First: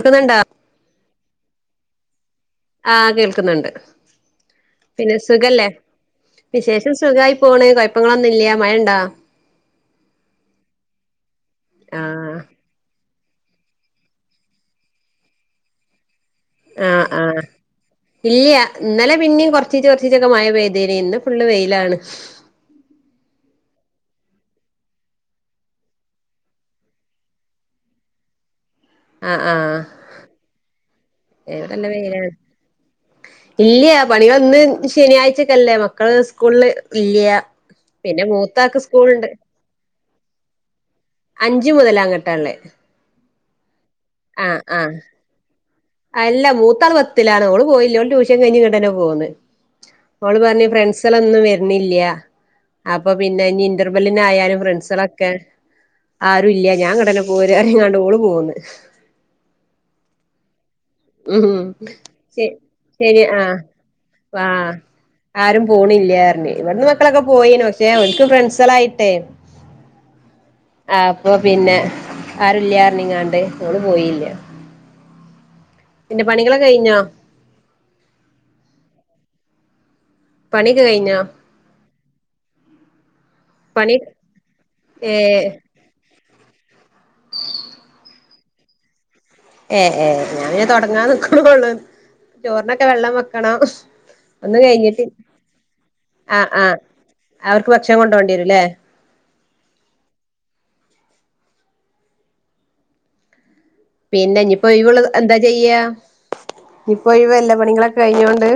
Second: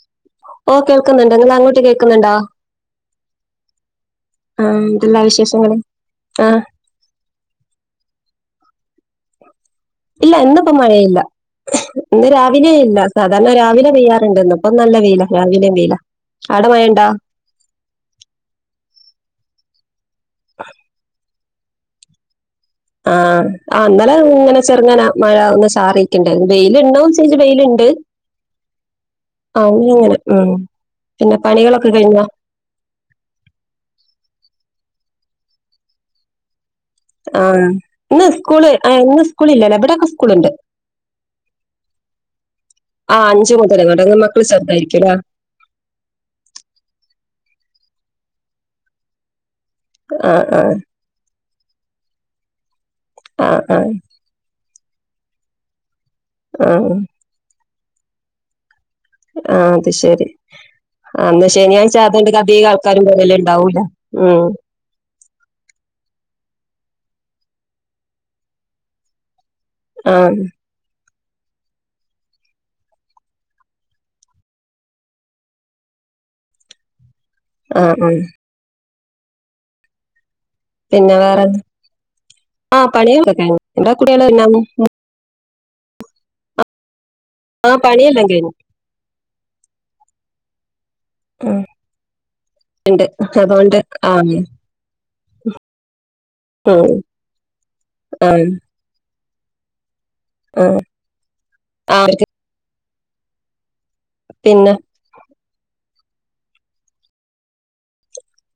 ക്കുന്നുണ്ടാ? ഓഹ് കേൾക്കുന്നുണ്ട്. ഇവ്ട്ന്നങ്ങോട്ട് കേക്കുന്നുണ്ടാ? ആഹ് കേൾക്ക്ന്ന്ണ്ട്. പിന്നെ എന്തെല്ലാ സുഖല്ലേ? വിശേഷങ്ങള് ആ വിശേഷ സുഖായി പോണ്. കൊഴപ്പങ്ങളൊന്നുല്ല. മഴെണ്ട? ഇല്ല, ഇന്നിപ്പ മഴേല്ല. ഇന്ന് ആഹ് രാ [unintelligible] ഇല്ല സാധാരണ രാവിലെ പെയ്യാറുണ്ട്. ഇന്ന്പ്പൊ നല്ല വെയില. രാവിലേം വെയില. ആടെ ആഹ് മഴയുണ്ടോ ആഹ് ഇല്യ ഇന്നലെ പിന്നിം കൊറച്ചീച്ചൊക്കെ കുറച്ചീച്ചൊക്കെ മയ പെയ്തീനി ഇന്ന് ഫുളള് വെയിലാണ് ആഹ് ആഹ് ഇങ്ങനെ ചെറുങ്ങനെ മയ ഒന്ന് ചാറീട്ടുണ്ടായ്ന് വെയിൽ ഉണ്ടോന്ന് ചോയ്ച്ചാ വെയില്ണ്ട് ആഹ് ആ ആഹ് ഇങ്ങനെ ഉം പിന്നെ ഇവിടെ നല്ല പണികളൊക്കെ കഴിഞോ വെയിലാണ് ഇല്ല പണികളൊന്ന് ശനിയാഴ്ചക്കല്ലേ മക്കള് സ്കൂളില് ഇല്ല ആഹ് പിന്നെ ഇന്ന് സ്കൂള് മൂത്താക്ക് ആ ഇന്ന് സ്കൂളുണ്ട് സ്കൂള ഇല്ലല്ലോ ഇവിടെയൊക്കെ സ്കൂളുണ്ട് അഞ്ച് മുതൽ അങ്ങട്ടാള്ളേ ആഹ് അഞ്ചു മുതല് അങ്ങട്ട് മക്കള് ആഹ് ചെറുതായിരിക്കൂല്ലോ അല്ല മൂത്താൾ പത്തിലാണ് ഓള് പോയില്ല ടൂഷ്യൻ കഴിഞ് ഇങ്ങട്ടെന്നെ പോന്ന് ആ ഓള് ആ പറഞ് ഫ്രണ്ട്സാളെന്നും വരുന്നില്ല അപ്പൊ പിന്നെ ആ ഇനി ആ ഇന്റർവെൽ പിന്നെ ആയാലും ഫ്രണ്ട്സുകളൊക്കെ ആരും ആ ഇല്ല ഞാൻ ആ ഇങ്ങടെനെ പോര പറഞ്ങ്ങാണ്ട് ഓള് പോന്ന് ആ അത് ശരി ആ അന്ന് ഉം ശനിയാഴ്ച അതുകൊണ്ട് ശെ അതിക ആൾക്കാരും ശരി പോവല് ആഹ് ഉണ്ടാവൂല ഉം ആഹ് ആരും പോണില്ലാ പറഞ്ഞു ഇവിടന്ന് മക്കളൊക്കെ പോയിനു പക്ഷേ ഒല്ക്ക് ഫ്രണ്ട്സളായിട്ടെ ആഹ് ആ അപ്പൊ പിന്നെ ആരുല്ല പർഞ്ങ്ങാണ്ട് ഓള് പോയില്ല പിന്നെ പണികള് കഴിഞ്ഞോ ആഹ് ആഹ് പണിയൊക്കെ പിന്നെ കഴിഞ്ഞോ വേറെ ആഹ് പണികളൊക്കെ പണി കഴിഞ്ഞു [unintelligible] ഏഹ് ആ പണിയല്ലാം കഴിഞ്ഞു ഏഹ് ഏഹ് ഞാൻ പിന്നെ തുടങ്ങാന്ന് നിക്ക ഉം. ക്കുണെള്ളൂ ചോറിനൊക്കെ വെള്ളം വെക്കണം അതുകൊണ്ട് ആ ഒന്നും കഴിഞ്ഞിട്ട് ആഹ് ആഹ് ഉം, അവർക്ക് ഭക്ഷണം ആ ആ കൊണ്ടേണ്ടി വരും ഇല്ലേ ആഹ് പിന്നെ ഇനിപ്പോ ഒഴിവ് ഉള്ളത് എന്താ ചെയ്യാ. ഇനിപ്പോ ഒഴിവല്ലേ പണികളൊക്കെ കഴിഞ്ഞോണ്ട്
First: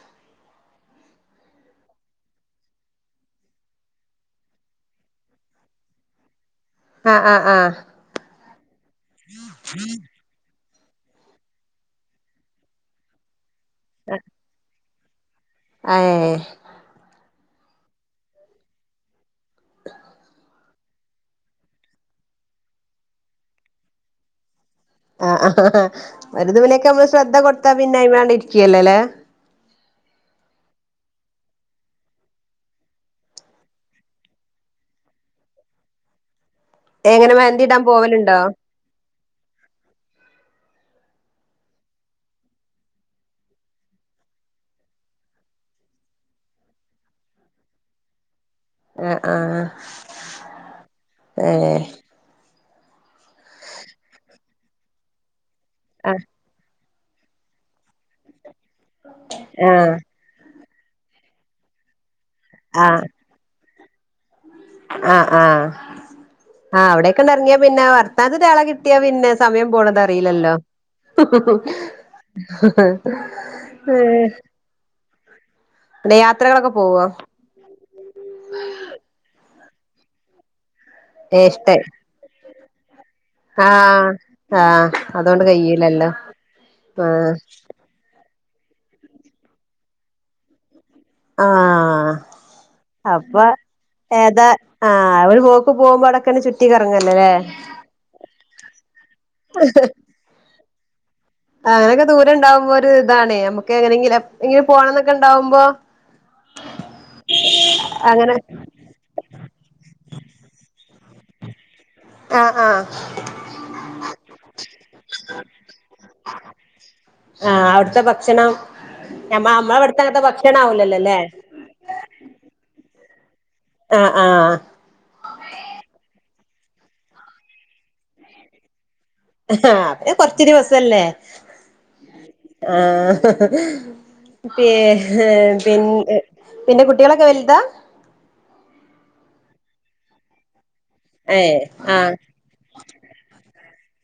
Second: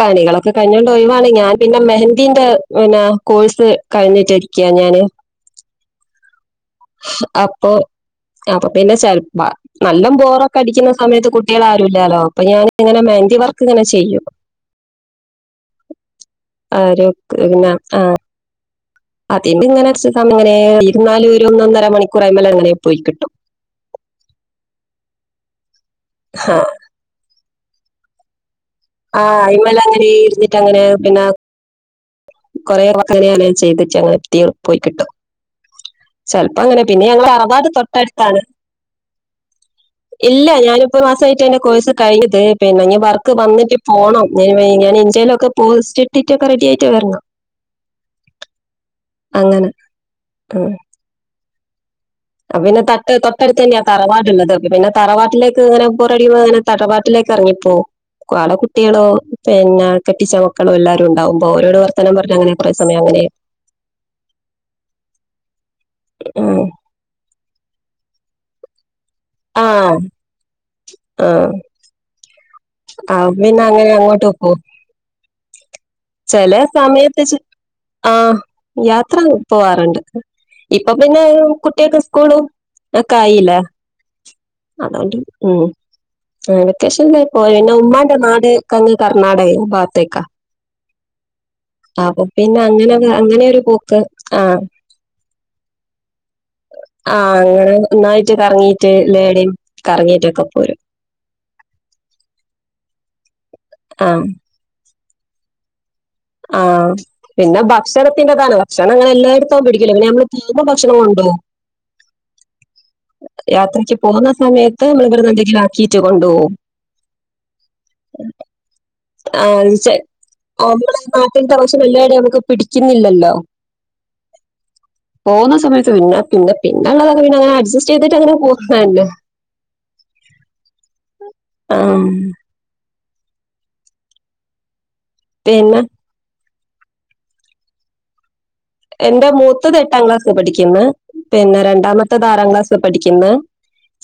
പണികളൊക്കെ കഴിഞ്ഞോണ്ട് ഒയവാാണ് ഞാൻ പിന്നെ മെഹന്ദീന്റെ പിന്നെ കോഴ്സ് കഴിഞ്ഞിട്ടിരിക്കാ ഞാന് ആഹ് ആഹ് അപ്പൊ ആഹ് അപ്പൊ പിന്നെ ചിലപേ നല്ല ബോറ കടിക്കുന്ന സമയത്ത് കുട്ടികൾ ആരുമില്ലല്ലോ അപ്പൊ ഞാൻ ഇങ്ങനെ മെഹന്തി വർക്ക് ഇങ്ങനെ ചേയ്യും അഹ് ഏഹ് ആരു ക്കു പിന്നെ ആ അതിന്റെ ഇങ്ങനെ ചി സമയം ഇങ്ങനെ [unintelligible] ഒരു ഒന്നര മണിക്കൂർ അയ്മല് അങ്ങനെ പോയി കിട്ടും ആഹാ ആഹാ അവരതു പിനെ നൊക്കെ നമ്മള് ശ്രദ്ധ കൊടുത്താ പിന്നെ അയ്മേണ് ഇരിക്കുല്ലേല്ലേ ആഹ് ആയിമ്മല് അങ്ങനെ ഇരുന്നിട്ട് അങ്ങനെ പിന്നെ കൊറെ [unintelligible] ചെയ്തിട്ട് അങ്ങെ തീ പോയി കിട്ടും ചെലപ്പോ അങ്ങനെ പിന്നെ. ഞങ്ങളെ എങ്ങനെ മെഹന്തി തറവാട് ഇടാൻ പോവലുണ്ടോ തൊട്ടടുത്താണ് ഇല്ല ഞാന് ഇപ്പം ഒരു മാസമായിട്ട് എന്റെ കോഴ്സ് കഴിഞ്ഞത് പിന്നെ ഇഞ് വർക്ക് വന്നിട്ട് പോണം ഞൻ ഞാന് ഇൻസ്റ്റയിലൊക്കെ പോസ്റ്റിട്ടിട്ട് റെഡി ആയിട്ട് വരണം ആഹ് ആഹ് അങ്ങനെ ഏഹ് അപ്പം പിന്നെ തട്ട് തൊട്ടടുത്ത തന്നെയാ തറവാട് ഉള്ളത് പിന്നെ തറവാട്ടിലേക്ക് ഇങ്ങനെ ആഹ് ബോറടിക്കുബം ഇങ്ങനെ തറവാട്ടിലേക്കു ഇറങ്ങി പോവും അവിടെ കുട്ടികളും ആഹ് പിന്നെ കെ കെട്ടിച്ച മക്കളും എല്ലാരും ഉണ്ടാവുമ്പോ ഓരോ വർത്തനം പറഞ്ഞ അങ്ങനെ കുറെ സമയം അങ്ങനെ ആഹ ആഹ് ഉം ആഹ് അവിടെക്ക് ഇറങ്ങിയാ പിന്നെ വർത്താനത്തിന് ആളെ കിട്ടിയാ പിന്നെ സമയം ആഹ് പോണത് അറിയില്ലല്ലോ ആഹ് ഹ് ഹ് ആഹ് പിന്നെ അങ്ങനെ ഹെ അങ്ങോട്ട് ചെലേ യാത്രകളൊക്കെ പോവോ സമയത്ത് ആ യാത്ര പോവാറ്ണ്ട്. ഇപ്പൊ പിന്നെ ഏഹ് ഇഷ്ട കുട്ട്യേക്ക് സ്കൂളും. ഇങ്ങക്കായില്ല. ആഹ് ആഹ് അതോണ്ട് ഉം. കയ്യൂലല്ലോ ആ വെക്കേഷന് ആഹ് പോയണം പിന്നെ ഉമമാന്റെ നാട്ങ്ങ് കർണാടകയ ഭാഗത്തേക്കാ ആഹ് അപ്പൊ പിന്നെ അങ്ങനെ ആ. അപ്പൊ അങ്ങനെ ഒരു പോക്ക് ഏതാ ആഹ് ആ അവര് പോക്ക് പോകുമ്പോ ഔടെക്കൊന്ന് ചുറ്റ് റ്റി കറങ്ങല്ലെലെ. നന്നായിട്ട് കറങ്ങീട്ട് എലേടിം കറങ്ങിയിട്ടൊക്കെ പോരും. അങ്ങനൊക്കെ ദൂരം ഇണ്ടാവുമ്പോ ഒരു ഇതാണെ. നമ്മക്ക് എങ്ങനെങ്കില ആഹ് പ് ഇങ്ങനെ പോണംന്നൊക്കെ ഇണ്ടാവുമ്പം. ആ പിന്നെ അങ്ങനെ ഭക്ഷണത്തിന്റെതാണ്. ക്ഷണങ്ങൾ എല്ലായിടത്തും പിടിക്കു ലെ. പിന്നെ നമ്മള് തീമും ഭക്ഷണൊ ഉണ്ടോ. ആ ആ. യാത്രക്ക് പോകുന്ന സമയത്ത് നമ്മള് ഇവിടെന്ന് എന്തെങ്കിലും ആക്കീട്ട് കൊണ്ടു പോകും. ആ അവിട്ത്തെ ഭക്ഷണം. നമ്മള് അമ്മ അമ്മ ഇവിട്ത്തെ അങ്ങത്തെ ഭക്ഷണം ആവുലല്ലോലെ. [unintelligible] എല്ലായിടെ നമുക്ക് പിടിക്ക്ണില്ലല്ലോ ആ ആ. പോകുന്ന സമയത്ത് പിന്നെ പിന്നെ പിന്നെള്ളതൊക്കെ പിന്നെ അങ്ങനെ അഡ്ജസ്റ്റ് ചെയ്തിട്ട് ഇങ്ങനെ പോകും [unintelligible] ആ അത് കൊറ്ച്ച് ദിവസല്ലേ. ആഹ്. ആ പി [unintelligible] പി പിന്നെ [unintelligible] പിന്നെ കുട്ടികളൊക്കെ വൽതാ. എന്റെ മൂത്തത് എട്ടാം ക്ലാസി പഠിക്കുന്നു. പിന്നെ ഏഹ് ആഹ് രണ്ടാമത്തത് ആറാം ക്ലാസ്സ് പഠിക്കുന്നു.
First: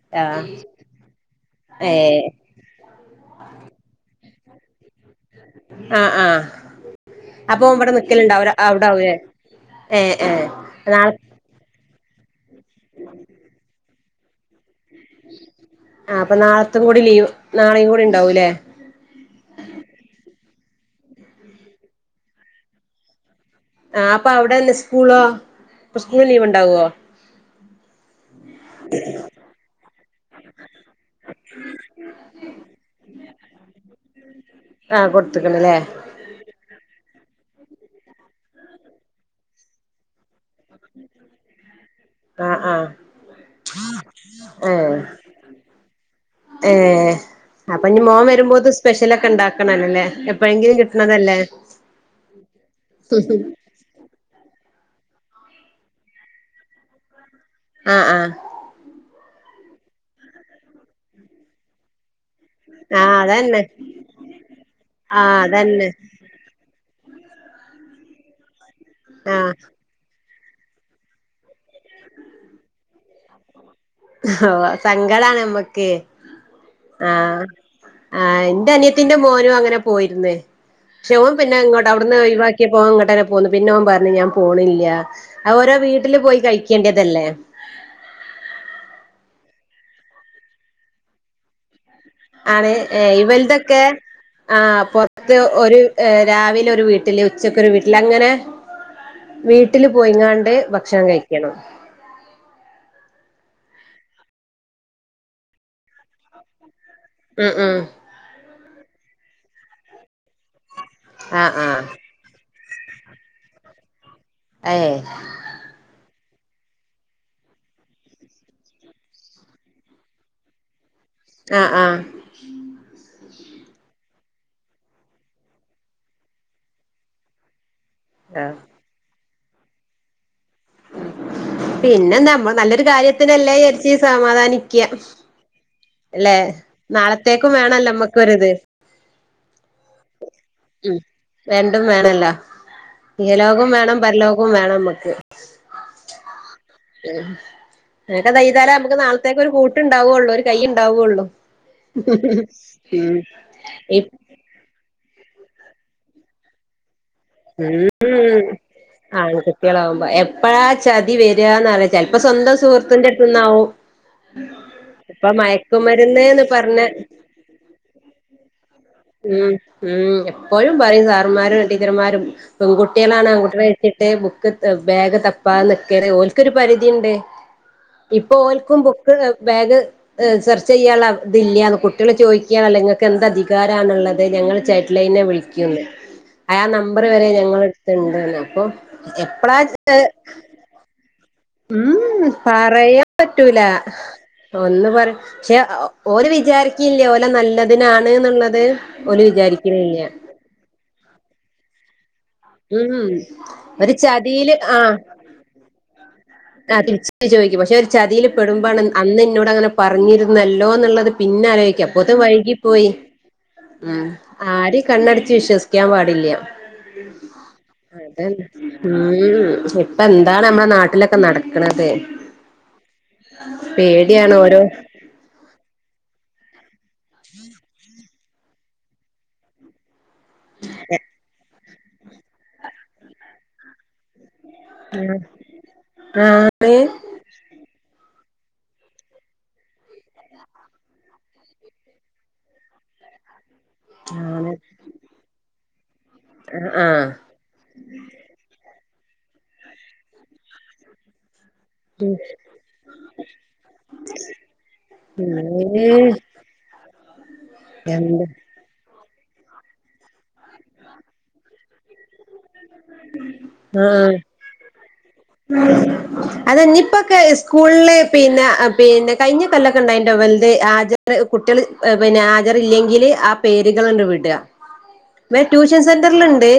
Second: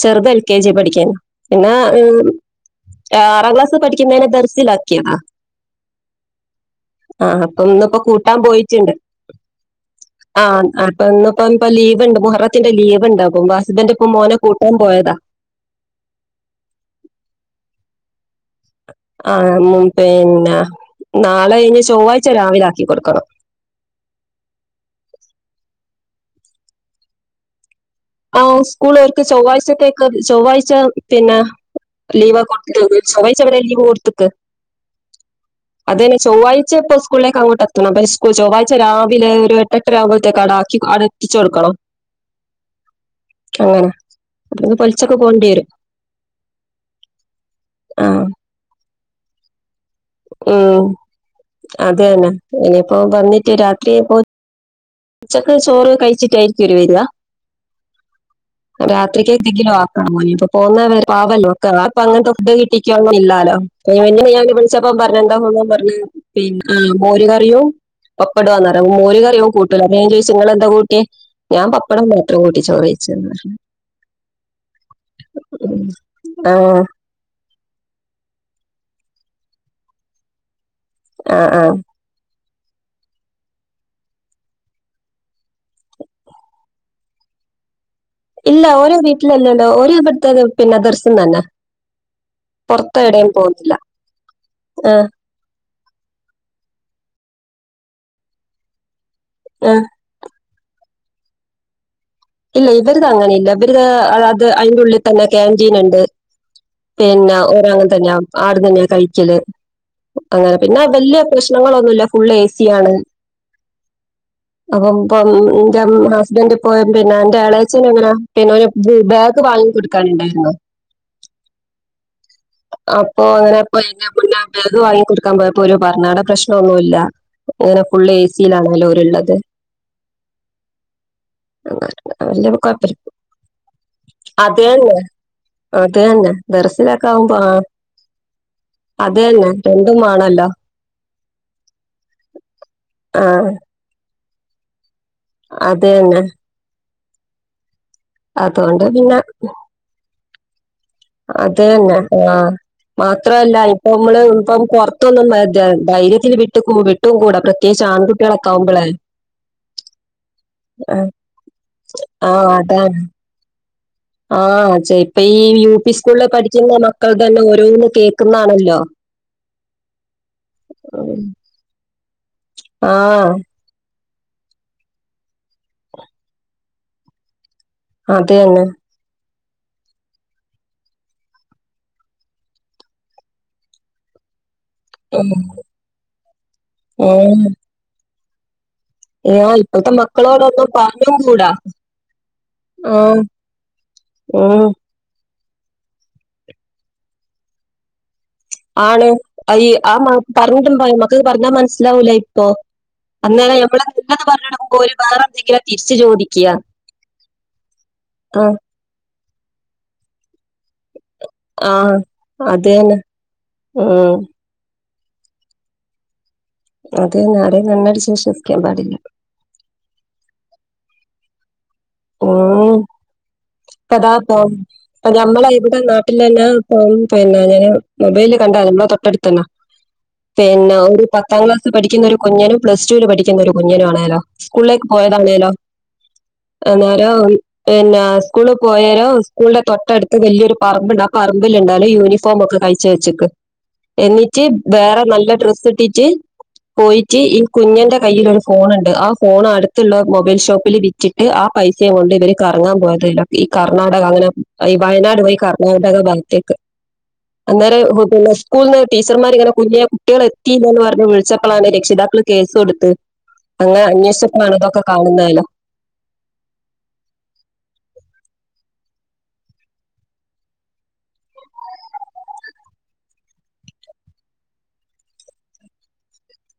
ചെറുത് എൽ ആഹ് കെ ജി പഠിക്കാണ് പിന്നെ ഏഹ് ആറാം ക്ലാസിൽ പഠിക്കുന്നതിനെ ഭർസിലാക്ക്യെർന്നു. ആഹ് ആഹ് ആ അപ്പൊ ഓൻ ഇവിടെ ഒന്നിപ്പോ കൂട്ടാൻ നിക്കലുണ്ടാവൂല അവിടെ പോയിട്ടുണ്ട്. ആവൂലേ ഏഹ് ഏഹ് ആഹ് അപ്പൊ നാളെ ഇന്നിപ്പു. ഇപ്പ ലീവ്ണ്ട് മുഹുറത്തിന്റെ ലീവ്ണ്ണട് അപ്പൊ ഹസ്ബന്റ് ഇപ്പൊ മോനെ കൂട്ടാൻ പോയതാ ആ അപ്പൊ നാളത്തും കൂടി ലീവ്. നാളും കൂടി ഉണ്ടാവൂലെ ആ പിന്നെ ചൊവ്വായ്ച്ച രാവിലെ ആക്കി കൊട്ക്കണം. ആ അപ്പൊ അവിടെ ല്ലെ സ്കൂളോ സ്കൂള് ലീവ് ഇണ്ടാവോ. ആ സ്കൂൾ ഓർക്ക് ചൊവ്വാഴ്ചത്തേക്ക് ചൊവ്വാഴ്ച പിന്നെ ലീവ് കൊടു [unintelligible] ചൊവ്ഴ്ച വരെ അവിടെ ലീവ് കൊടുത്ത്ക്ക്. കൊടുത്ത്ക്ക്ണല്ലേ. അത് തന്നെ ചൊവ്വാഴ്ച ഇപ്പ സ്കൂളിലേക്ക് അങ്ങോട്ടെത്തണം അ ചൊവ്വാഴ്ച രാവിലെ ഒരു എട്ടര ത കാടാക്കി അ എത്തിച്ച് ക്കണം. ആ ആ അപ പിന്നെ പൊല്ച്ച കൊണ്ട്യേരും അങ്ങനെ അ പൊലിച്ചൊക്കെ പോണ്ടിവരും ഏഹ് അപ്പൊ ഇനി ആ മോൻ വരുമ്പോത് സ്പെഷ്യലൊക്കെ ഇണ്ടാക്കണല്ലല്ലേ ഉം അത് തന്നെ. ഇനിയിപ്പോ വന്നിട്ട് രാത്രി പോ ഉച്ചക്ക് ചോറ് കഴിച്ചിട്ടായിരിക്കും ഒരു വരിക ആ ആ രാത്രിക്കൊ എന്തെങ്കിലും ആക്കാ പോ പോന്ന പാവല്ലോ ഒക്കെ അ അങ്ങൻത് ഇത് ആഹ് കിട്ടിക്കോന്നില്ലാലോ അതന്നെ ഞാ വിളിച്ചപ്പ ആഹ് പറഞ്ഞന്തോ അതന്നെ പറഞ്ഞ പിന്നെ മോര് കറിയും പപ്പടവുന്ന മോര് കറിയും ആഹ് കൂട്ട അപ്പ ഞാൻ ചോയ്ച് ഇങ്ങൾ എന്താ കൂട്ടിയ. ഞാൻ പപ്പടം മാത്രം കൂട്ടി ചോറ് വച്ച ഓ സങ്കടാണ് നമ്മക്ക്. ആഹ് ആഹ് ആഹ് ഇന്റെ അനിയത്തീന്റെ മോനും അങ്ങനെ പോയിരുന്ന് പക്ഷെ ഓൻ ആ പിന്നെ ആ ഇങ്ങോട്ട് അവിടുന്ന് ഒഴവാക്കിയ പോവാ ഇങ്ങട്ടന്നെ പോന്നു പിന്നെ ഓൻ പറഞ്ഞു ഞാൻ പോണില്ല അത് ഓരോ വീട്ടില് പോയി കയ്ക്കേണ്ടതല്ലേ ഇല്ല ഓരോ വീട്ടിലല്ലോ ഓല് ഇബ്ടുത്ത പിന്നെ ദർശം തന്നാ ആണ് ഏഹ് ഇവൽതൊക്കെ ആഹ് ആ പൊ ത്ത് ഒരു രാവിലെ ഒരു വീട്ടില് ഉച്ചക്ക് ഒരു വീട്ടില് അങ്ങനെ ആ വീട്ടില് പോയിങ്ങാണ്ട് ഭക്ഷണം കഴിക്കണം ഇല്ല ഇവരിത് അങ്ങനെല്ല ഇവരിത് അയ്ന്റെ ഉള്ളിൽ തന്നെ ക്യാന്റീൻ ഇണ്ട് പിന്നെ ഉം ഉം ഒരാങ്ങന്നെയാ ആട തന്നെയാ കഴിക്കല് അങ്ങനെ പിന്നെ വല്ല്യ ആഹ് ആഹ് പ്രശ്നങ്ങളൊന്നുല്ല ഫുള്ള് ഏസിയാണ് അപ്പം ഏഹ് പ്പം ൻ്റെ ഹസ്ബൻ്റ് പോയ പിന്നെ എന്റെ എളച്ചന് എങ്ങനെ പിന്നെ ഓന് ബാഗൊക്കെ വാങ്ങി കൊടുക്കാനുണ്ടായിരുന്നു ആഹ് ആഹ് അപ്പൊ അങ്ങനെ [unintelligible] വാങ്ങി കൊടുക്കാൻ പോയപ്പോ ഓര് പറഞ്ഞ് അടെ പ്രശ്നൊന്നുല്ല ങ്ങനെ ഫുള്ള് എ ആഹ് സിയിലാണല്ലോ ഓര്ള്ളത് പിന്നെന്താ വലിയ നമ്മള് നല്ലൊരു കുഴപ്പമില്ല കാര്യത്തിനല്ലെ വിചാരിച്ച് സമാധാനിക്ക അതന്ന അല്ലെ ദർസിലാക്കാവുമ്പോ നാളത്തേക്കും ആഹ് വേണല്ലോ അതന്നെ ഉം രണ്ടും വേണല്ലോ ആ ഇഹ ലോകോം വേണം പരലോകോം വേണം ന അതന്നെ ഉം ഇതൊക്കെ ചെയ്താലേ അതുകൊണ്ട് നമുക്ക് പിന്നെ നാളത്തേക്ക് ഒരു കൂട്ടുണ്ടാവുള്ളൂ ഒരു കയും അതന്നെ ആഹ് ഉം മാത്രല്ല ഇപ് ഇപ്പമ്മള് ഇപ്പം പൊർ ഇപ്പൊന്നും [unintelligible] ധൈര്യത്തില് വിട്ട്ക്കു വിട്ടുകൂടാ പ്രത്യേകിച്ച് ആൺകുട്ടികളൊക്കെ ആവുമ്പളെ ആൺകുട്ടിളാമ്പോ എപ്പളാ ചതി വരാന്നറീല ചെലപ്പോ ആഹ് സ്വന്തം അതാണ് സുഹൃത്തിന്റെ അ ന്നാവും ആഹ് ചെയ്പ്പം ഈ യു പി സ്കൂളിൽ മയക്കുമരുന്ന്ന്ന് പഠിക്കുന്ന പറഞ്ഞ മക്കൾ തന്നെ ഓരോന്ന് കേക്കുന്നാണല്ലോ ഉം ഉം എപ്പോഴും പറയും സാറ്മാരും ടീച്ചർമാരും ആഹ് പെൺകുട്ടിളാണ് ആൺകുട്ടിക ട്ടെ ബുക്ക് ബാഗ് തപ്പാ നിക്കാണ് ഓൽക്കൊരു പരിധിണ്ട് അത് ഇപ്പൊ തന്നെ ഓൽ‌ക്കും ബു ബാഗ് സെർച്ച് ചെയ്യാൻ ഇള്ള ഇതില്ല്യാന്ന് കുട്ടികള് ചോദിക്കാണല്ലോ ഇങ്ങക്ക് എന്ത് അധി കാരന്ന്ള്ളത് ഞങ്ങള് ചൈഡ് ലൈനെ ഉം വിളിക്കിന്നു ആഹ് നമ്പർ വരെ ഞങ്ങള് ത്ണ്ട്ന്ന് അപ്പൊ ആഹ് ഇപ്പത്തെ എപ്പളാ മക്കളോടോന്നും പറഞ്ഞും കൂടാ ഉം പറയാൻ ആഹ് പറ്റൂല ഉം ഒന്ന് പറ പക്ഷെ ഓല് വിചാരിക്കില്ല ഓലെ നല്ലതിനാണ് ന്നുള്ളത് ഓല് ആ വിചാരിക്കിണ്ല്ല്യാ മ- പറഞ്ഞിട്ടുണ്ടോ ഈ മക്കക്ക് പറഞ്ഞാ മനസ്സിലാവൂലേ അപ്പോ ഉം അന്നേ ഞമ്മള് ഒരു എങ്ങനെ പറഞ്ഞ് ചതിയില് കൊടുക്കുമ്പോ ആഹ് ഓല് വേറെ എന്തെങ്കിലാ തിരിച്ച് ചോദി ആഹ് തിരിച്ച് ചോയിക്കും പക്ഷെ ഒരു ചതില് ആ പെടുമ്പാണ് അന്ന് ഇന്നോട് അങ്ങനെ പറഞ്ഞിരുന്നല്ലോന്നുള്ളത് പിന്നാലോയിക്ക ആഹ് അപ്പൊത് വൈകി അത് പോയി തന്നെ ഉം ആരിം കണ്ണടച്ച് വിശ്വസിക്കാൻ പാടില്ല അത് തന്നെ ആരേം കണ്ണടിച്ച് അതന്നെ വിശ്വസിക്കാൻ പാടില്ല ഉം ഇപ്പെന്താണ് നമ്മളെ നാട്ടിലൊക്കെ നടക്കണത് ഉം [unintelligible] പേടിയാണ് ഓരോ ഇപ്പ ഞമ്മളെ ഇവിടെ നാട്ടിലന്ന ഇപ്പം പിന്നെ ഞാൻ മൊബൈല് കണ്ട നമ്മളെ തൊട്ടടുത്തന്നാ പിന്നെ ഒരു പത്താം ക്ലാസ് പഠിക്കുന്ന ഒരു കുഞ്ഞനും പ്ലസ് ടൂൽ പഠിക്കുന്ന ഒരു കുഞ്ഞനും ആണേലോ സ്ക്കൂളേക്ക് ആഹ് പോയതാണേലോ ആണ് അന്നേരം പിന്നെ സ്ക്കൂൾ പോയേരം സ്ക്കൂൾ ന്റെ തൊട്ടടുത്ത് വല്യൊരു പറമ്പ്ണ്ട് ആഹ് പറമ്പിൽ ഉണ്ടേലോ യൂണിഫോം ഒക്കെ കഴി ചേച്ചിക്ക് എന്നിട്ട് ആണ് വേറെ നല്ല ഡ്രസ്സ് ഇട്ടീറ്റ് ആഹ് പോയിറ്റ് ഈ കുഞ്ഞന്റെ കയ്യില് ഒരു ഫോണ് ണ്ട് ആ ഫോൺ അടുത്ത് ള്ള മൊബൈൽ ഷോപ്പിൽ ബിറ്റ് ട്ട് ആഹ് പൈസയും കൊണ്ട് ഇവർ കറങ്ങാൻ പോയത യ്ല്ല ഈ കർണാടക അങ്ങനെ ഈ വയനാട് പോയി ക അങ്ങനതോക്കെ ഭാഗത്തേക്ക് അന്നേരം എന്താ [unintelligible] സ്കൂൾന്ന് ടീച്ചർമാര്ങ്ങന കുഞ്ഞിയേ കുട്ടെള് എത്തിയില്ലെന്ന് പറഞ് വി ളിച്ചപ്പളാണ് രക്ഷിതാക്കള് കേസ് കൊട് ത്ത് അങ്ങനെ അന്വേഷിച്ചപ്പളാണ് ഇതൊക്ക കാണുന്നാലോ അതെ ഇഞ്ഞ് പ്പൊക്കെ സ്കൂള് പിന്നെ പിന്നെ കഴിഞ്ഞ കൊല്ലക്ക ഇണ്ടായിനിട്ടോ വെല്ത് ‌ ആജ കുട്ട്യാള് പിന്നെ ആജർ ഇല്ലെങ്കില് ആഹ് പേര്കള്ണ്ട് വിട വേ ട്യൂഷൻ സെന്ററൽണ്ട്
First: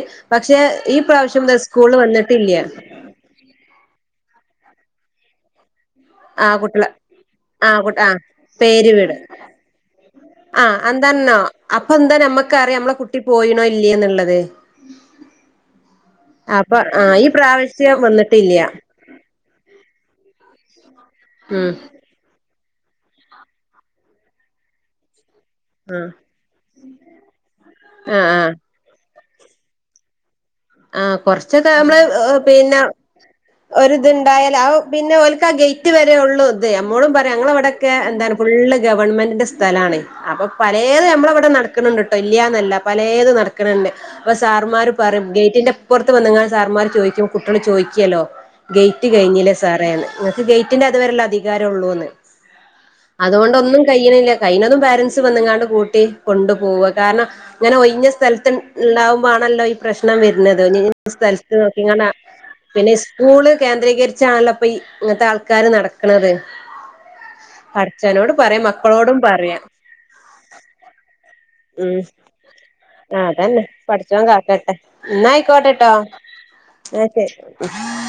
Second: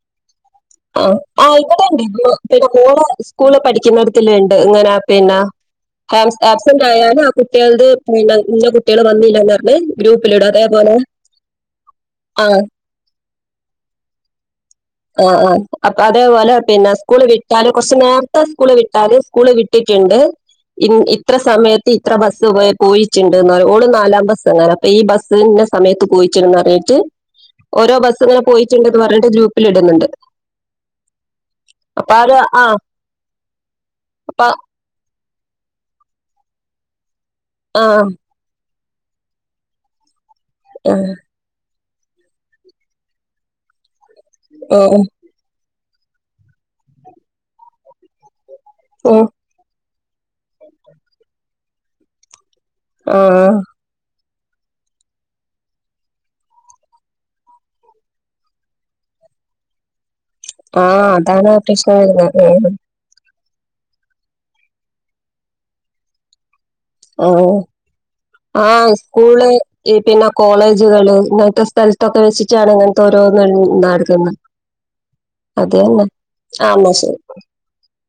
ആഹ് ആഹ് ഇവിടെണ്ട് വന്നിട്ടില്ല പിന്നെ മോളെ സ് സ്കൂള് പഠിക്കിന്നടത്തില്ണ്ട് ഇങ്ങനാ പിന്നാ ആ ആബ്സെറ്റ് ആയാലും ആഹ് ആ കുട്ടികള്ത് കുട്ട പിന്ന ഇന്ന കുട്ട്യാള് വന്നില്ലന്ന് പറ്ണ് ആഹ് എന്താന്നോ അപ്പൊ എന്താ ആ നമ്മക്കറിയാ നമ്മളെ കുട്ടി പോയിണോ ഇല്ലെന്ന്ള്ളത് ആഹ് ആഹ് അപ്പൊ അതേപോലെ പിന്നെ ആ സ്കൂള് ഈ വിട്ടാല് കൊറച്ച് പ്രാവശ്യം നേരത്ത വന്നിട്ടില്ല സ്കൂള് വിട്ടാല് സ്കൂള് വി വിട്ട്റ്റ്ണ്ട് ഇൻ ഇത്ര ഉം സമയത്തി എത്ര ബെസ്സ് പോ പോയി ഇണ്ട് എന്നാല് ഓള് നാലാം ബെസങ്ങാന ഈ ബെസ് ഇനെ ആ സമയത്ത് പോയിട്ട്ണ്ട് പറ്ഞ്ട്ട് ഓരോ ആ ബെസ് ഇങ്ങനെ ആ പോയിട്ട്ണ്ട്ന്ന് പറഞ്ഞ് ഇട്ട് ഗ്രൂപ്പില് ഇട്ന്ന്ണ്ട് ആഹ് കൊറച്ച് ഇത് നമ്മള് ആഹ് പിന്നെ ഒര് ഇത് അപ്പ ഒണ്ടായാല് ആഹ് പിന്നെ ഓല്ക്ക് ആഹ് ഗേറ്റ് വെരെ ഒള്ളൂ തേ അമ്മേളും പറയാ അങ്ങളെ ഇവടെക്കെ ആഹ് എന്താണ് ഫുള്ള് ഗവൺമെന്റിൻ്റെ സ്ഥലാണ് അപ്പൊ പാലോത് ആഹ് നമ്മളെ അവടെ നട ക്ക്ണ് ണ്ട്ട്ടോ ഇല്ല്യാന്നല്ല പലോതും നടക്ക്ണ്ണ്ണ്ട് അപ്പൊ സാർമാര് ആഹ് പറ്യ ഗേ ന്റിൻ്റെ ഇപ്പറ്ത്ത് വന്ന് ങ്ങാണ്ട് സാർമാര് ചോദിക്കും കുട്യോള് ചോദിക്ക്യാല്ലോ ഗേറ്റ് ഉം കഴിഞ്ഞില്ലേ സാറേന്ന് നിങ്ങാക്ക് ഗേറ്റിന്റെ അത് വെരെ ല്ലേ അധികാരം ഒള്ളൂന്ന് ആഹ് അത്കൊണ്ടൊന്നും കഴിണില്ല കയിണതും പോരൻസ് വന്ന് ങ്ങാണ്ട് കൂട്ടി കൊണ്ട് പോവാ കാര്ണം ഇങ്ങനെ ഒയിഞ്ഞ സ്ഥലത്ത് ൻ ഇണ്ടാവ്മ്പോ ആണല്ലോ ഈ പ്രശ്നം വെ നത് ആഹ് [unintelligible] അതാണ് സ്ഥലത്ത് ആ പ്രശ്നം നോക്കിങ്ങാണ്ട് ആഹ് വരുന്നത് ഉം പിന്നെ സ് സ്കൂള് കേന്ദ്രീകരിച്ചാണല്ലോ ഇപ്പൊ ഈ ഇങ്ങത്തെ ആൾക്കാര് നടക്ക്ണത് ആഹ് പടച്ചോനോടും പറയ ആഹ് മക്കളോടും സ്കൂള് പറയ്യാ ഈ പിന്നെ കോളേജ്കള് ങ് ത്താ ഉം സ്ഥലത്തൊക്കെ വെച്ച്ട്ടാണ് അങ്ങനത്തെ ആ ഓരോന്ന് അതന്നെ ന്ന് പഠിച്ചോൻ നടക്ക്ന്നേ കാക്കട്ടെ അത് എന്നെ ആഹ് ന്നാ ശെരി ശെരി ഉം